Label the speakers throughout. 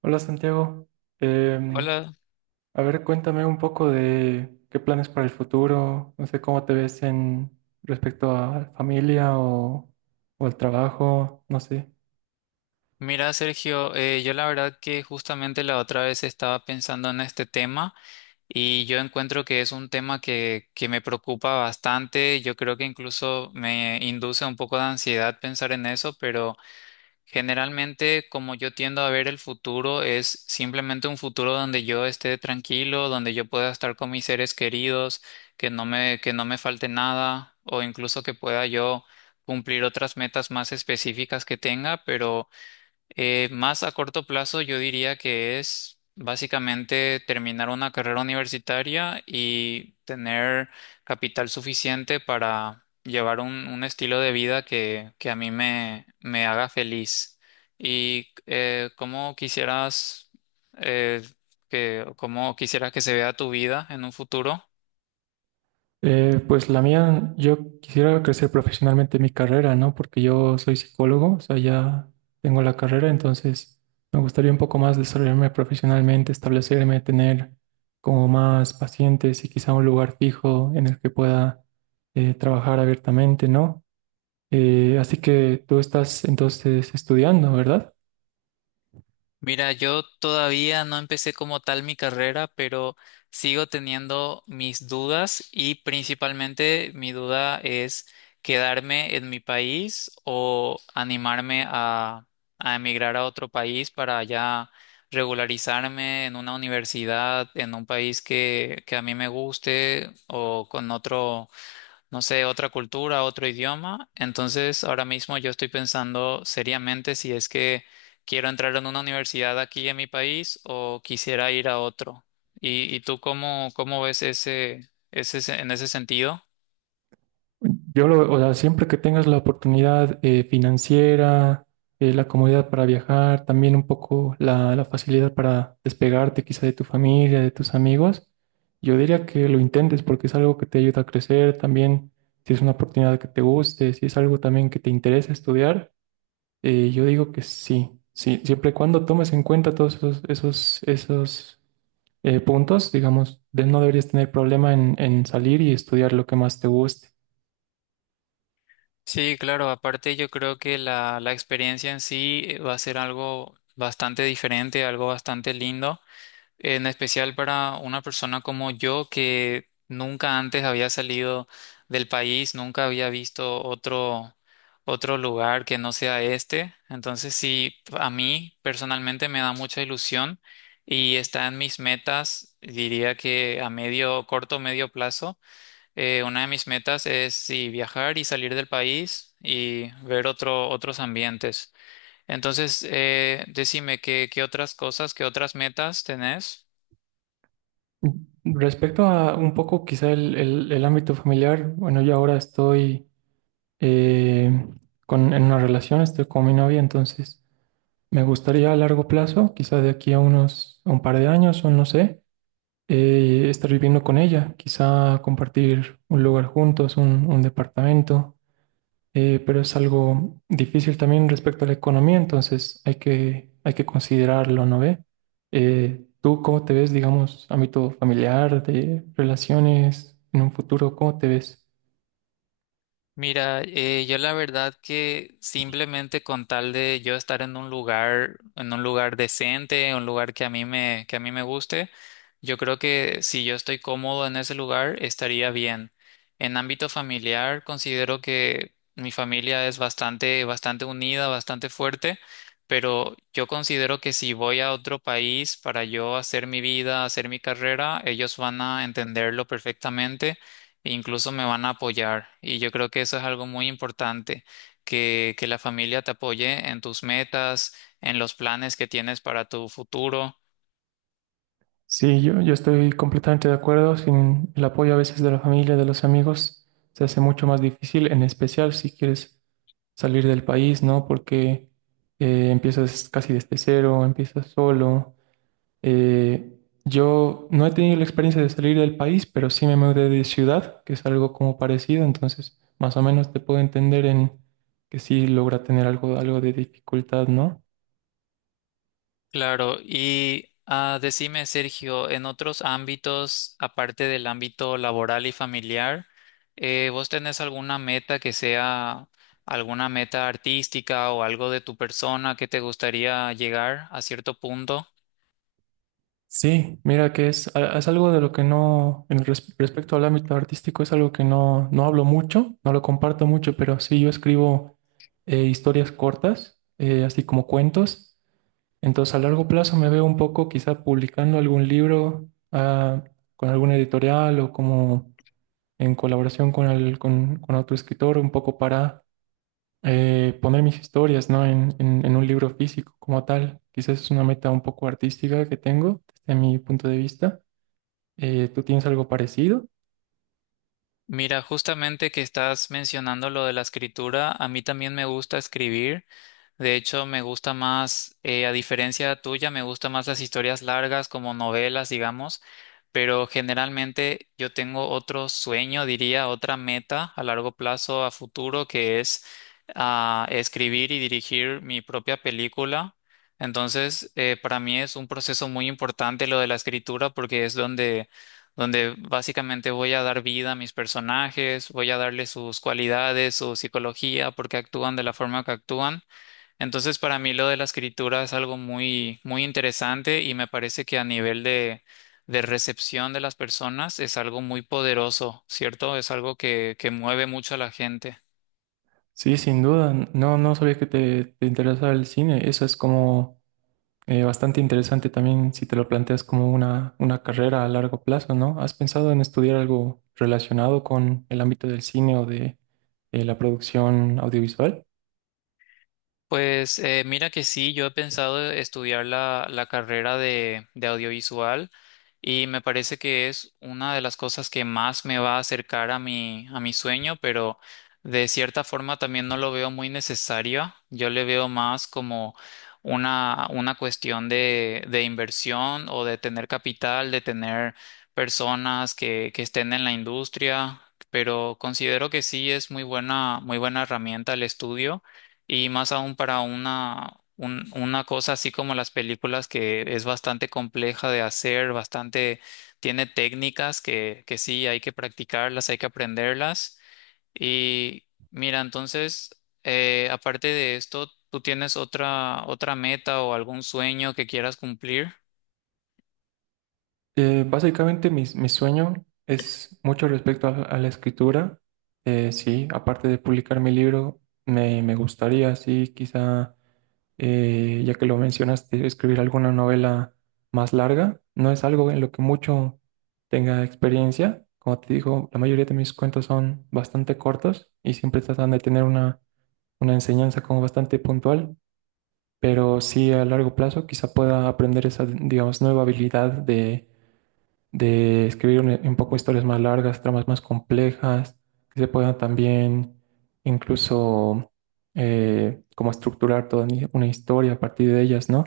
Speaker 1: Hola Santiago. Em,
Speaker 2: Hola,
Speaker 1: a ver, cuéntame un poco de qué planes para el futuro, no sé cómo te ves en respecto a la familia o al trabajo, no sé.
Speaker 2: mira Sergio, yo la verdad que justamente la otra vez estaba pensando en este tema y yo encuentro que es un tema que me preocupa bastante. Yo creo que incluso me induce un poco de ansiedad pensar en eso, pero generalmente como yo tiendo a ver el futuro es simplemente un futuro donde yo esté tranquilo, donde yo pueda estar con mis seres queridos, que no me falte nada o incluso que pueda yo cumplir otras metas más específicas que tenga, pero... más a corto plazo, yo diría que es básicamente terminar una carrera universitaria y tener capital suficiente para llevar un estilo de vida que a mí me haga feliz. ¿Y cómo quisieras eh, cómo quisieras que se vea tu vida en un futuro?
Speaker 1: Pues la mía, yo quisiera crecer profesionalmente en mi carrera, ¿no? Porque yo soy psicólogo, o sea, ya tengo la carrera, entonces me gustaría un poco más desarrollarme profesionalmente, establecerme, tener como más pacientes y quizá un lugar fijo en el que pueda trabajar abiertamente, ¿no? Así que tú estás entonces estudiando, ¿verdad?
Speaker 2: Mira, yo todavía no empecé como tal mi carrera, pero sigo teniendo mis dudas y principalmente mi duda es quedarme en mi país o animarme a emigrar a otro país para ya regularizarme en una universidad, en un país que a mí me guste o con otro, no sé, otra cultura, otro idioma. Entonces, ahora mismo yo estoy pensando seriamente si es que quiero entrar en una universidad aquí en mi país o quisiera ir a otro. Y tú cómo, cómo ves ese, ese en ese sentido?
Speaker 1: O sea, siempre que tengas la oportunidad financiera, la comodidad para viajar, también un poco la facilidad para despegarte quizá de tu familia, de tus amigos, yo diría que lo intentes porque es algo que te ayuda a crecer también, si es una oportunidad que te guste, si es algo también que te interesa estudiar. Yo digo que sí, sí, siempre y cuando tomes en cuenta todos esos puntos, digamos, no deberías tener problema en salir y estudiar lo que más te guste.
Speaker 2: Sí, claro, aparte yo creo que la experiencia en sí va a ser algo bastante diferente, algo bastante lindo, en especial para una persona como yo que nunca antes había salido del país, nunca había visto otro lugar que no sea este. Entonces sí, a mí personalmente me da mucha ilusión y está en mis metas, diría que a medio, corto, medio plazo. Una de mis metas es sí, viajar y salir del país y ver otros ambientes. Entonces, decime, ¿qué, qué otras cosas, qué otras metas tenés?
Speaker 1: Mm. Respecto a un poco quizá el ámbito familiar, bueno, yo ahora estoy eh, con, en una relación, estoy con mi novia, entonces me gustaría a largo plazo, quizá de aquí a unos, a un par de años o no sé, estar viviendo con ella, quizá compartir un lugar juntos, un departamento. Pero es algo difícil también respecto a la economía, entonces hay que considerarlo, ¿no ve? ¿Tú cómo te ves, digamos, ámbito familiar, de relaciones, en un futuro, cómo te ves?
Speaker 2: Mira, yo la verdad que simplemente con tal de yo estar en un lugar decente, un lugar que a mí que a mí me guste, yo creo que si yo estoy cómodo en ese lugar, estaría bien. En ámbito familiar, considero que mi familia es bastante, bastante unida, bastante fuerte, pero yo considero que si voy a otro país para yo hacer mi vida, hacer mi carrera, ellos van a entenderlo perfectamente e incluso me van a apoyar. Y yo creo que eso es algo muy importante, que la familia te apoye en tus metas, en los planes que tienes para tu futuro.
Speaker 1: Sí, yo estoy completamente de acuerdo, sin el apoyo a veces de la familia, de los amigos, se hace mucho más difícil, en especial si quieres salir del país, ¿no? Porque empiezas casi desde cero, empiezas solo. Eh, yo no he tenido la experiencia de salir del país, pero sí me mudé de ciudad, que es algo como parecido, entonces más o menos te puedo entender en que sí logra tener algo, algo de dificultad, ¿no?
Speaker 2: Claro, y ah, decime, Sergio, en otros ámbitos, aparte del ámbito laboral y familiar, ¿vos tenés alguna meta que sea alguna meta artística o algo de tu persona que te gustaría llegar a cierto punto?
Speaker 1: Sí, mira que es algo de lo que no, en respecto al ámbito artístico, es algo que no, no hablo mucho, no lo comparto mucho, pero sí yo escribo historias cortas, así como cuentos. Entonces, a largo plazo me veo un poco quizá publicando algún libro, ah, con alguna editorial o como en colaboración con otro escritor, un poco para poner mis historias, ¿no? En un libro físico como tal. Quizás es una meta un poco artística que tengo desde mi punto de vista. ¿Tú tienes algo parecido?
Speaker 2: Mira, justamente que estás mencionando lo de la escritura, a mí también me gusta escribir. De hecho, me gusta más, a diferencia tuya, me gustan más las historias largas como novelas, digamos, pero generalmente yo tengo otro sueño, diría, otra meta a largo plazo, a futuro, que es ah, escribir y dirigir mi propia película. Entonces, para mí es un proceso muy importante lo de la escritura porque es donde donde básicamente voy a dar vida a mis personajes, voy a darle sus cualidades, su psicología, por qué actúan de la forma que actúan. Entonces, para mí lo de la escritura es algo muy, muy interesante y me parece que a nivel de recepción de las personas es algo muy poderoso, ¿cierto? Es algo que mueve mucho a la gente.
Speaker 1: Sí, sin duda. No, no sabía que te interesaba el cine. Eso es como... Bastante interesante también si te lo planteas como una carrera a largo plazo, ¿no? ¿Has pensado en estudiar algo relacionado con el ámbito del cine o de la producción audiovisual?
Speaker 2: Pues mira que sí, yo he pensado estudiar la carrera de audiovisual y me parece que es una de las cosas que más me va a acercar a a mi sueño, pero de cierta forma también no lo veo muy necesario. Yo le veo más como una cuestión de inversión o de tener capital, de tener personas que estén en la industria, pero considero que sí es muy buena herramienta el estudio. Y más aún para una cosa así como las películas que es bastante compleja de hacer, bastante, tiene técnicas que sí hay que practicarlas, hay que aprenderlas. Y mira, entonces, aparte de esto, ¿tú tienes otra, otra meta o algún sueño que quieras cumplir?
Speaker 1: Básicamente mi sueño es mucho respecto a la escritura. Sí, aparte de publicar mi libro, me gustaría, sí, quizá. Ya que lo mencionaste, escribir alguna novela más larga no es algo en lo que mucho tenga experiencia. Como te digo, la mayoría de mis cuentos son bastante cortos y siempre tratan de tener una enseñanza como bastante puntual, pero sí a largo plazo quizá pueda aprender esa, digamos, nueva habilidad de escribir un poco historias más largas, tramas más complejas, que se puedan también incluso como estructurar toda una historia a partir de ellas, ¿no?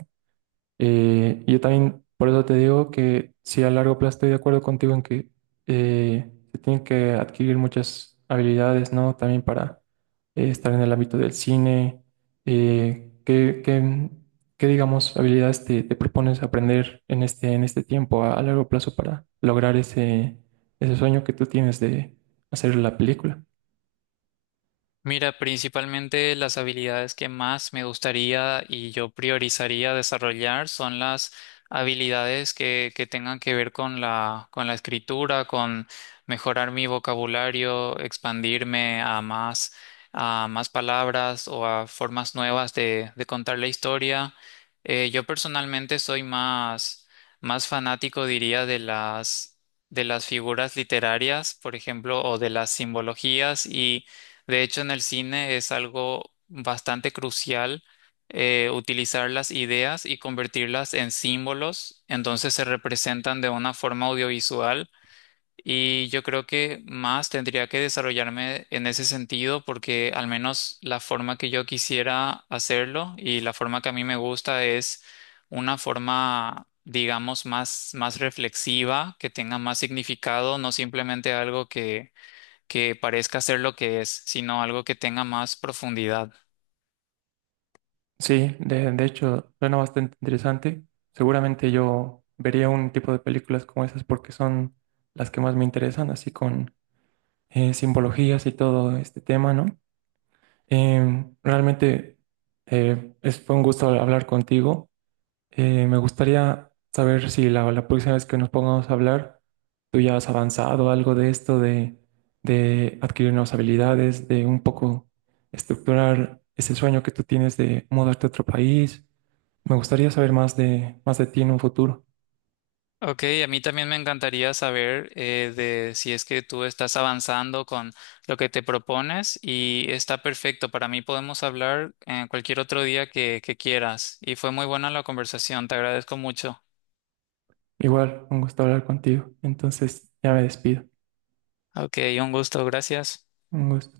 Speaker 1: Yo también, por eso te digo que sí, a largo plazo estoy de acuerdo contigo en que se tienen que adquirir muchas habilidades, ¿no? También para estar en el ámbito del cine. Eh, ¿qué, qué- qué, digamos, habilidades te propones aprender en en este tiempo a largo plazo para lograr ese, ese sueño que tú tienes de hacer la película?
Speaker 2: Mira, principalmente las habilidades que más me gustaría y yo priorizaría desarrollar son las habilidades que tengan que ver con con la escritura, con mejorar mi vocabulario, expandirme a más palabras o a formas nuevas de contar la historia. Yo personalmente soy más, más fanático, diría, de de las figuras literarias, por ejemplo, o de las simbologías y de hecho, en el cine es algo bastante crucial utilizar las ideas y convertirlas en símbolos, entonces se representan de una forma audiovisual y yo creo que más tendría que desarrollarme en ese sentido porque al menos la forma que yo quisiera hacerlo y la forma que a mí me gusta es una forma, digamos, más, más reflexiva, que tenga más significado, no simplemente algo que parezca ser lo que es, sino algo que tenga más profundidad.
Speaker 1: Sí, de hecho, suena bastante interesante. Seguramente yo vería un tipo de películas como esas porque son las que más me interesan, así con simbologías y todo este tema, ¿no? Realmente fue un gusto hablar contigo. Me gustaría saber si la próxima vez que nos pongamos a hablar, tú ya has avanzado algo de esto, de adquirir nuevas habilidades, de un poco estructurar ese sueño que tú tienes de mudarte a otro país. Me gustaría saber más de ti en un futuro.
Speaker 2: Ok, a mí también me encantaría saber de si es que tú estás avanzando con lo que te propones y está perfecto. Para mí podemos hablar en cualquier otro día que quieras. Y fue muy buena la conversación, te agradezco mucho.
Speaker 1: Igual, un gusto hablar contigo. Entonces, ya me despido.
Speaker 2: Ok, un gusto, gracias.
Speaker 1: Un gusto.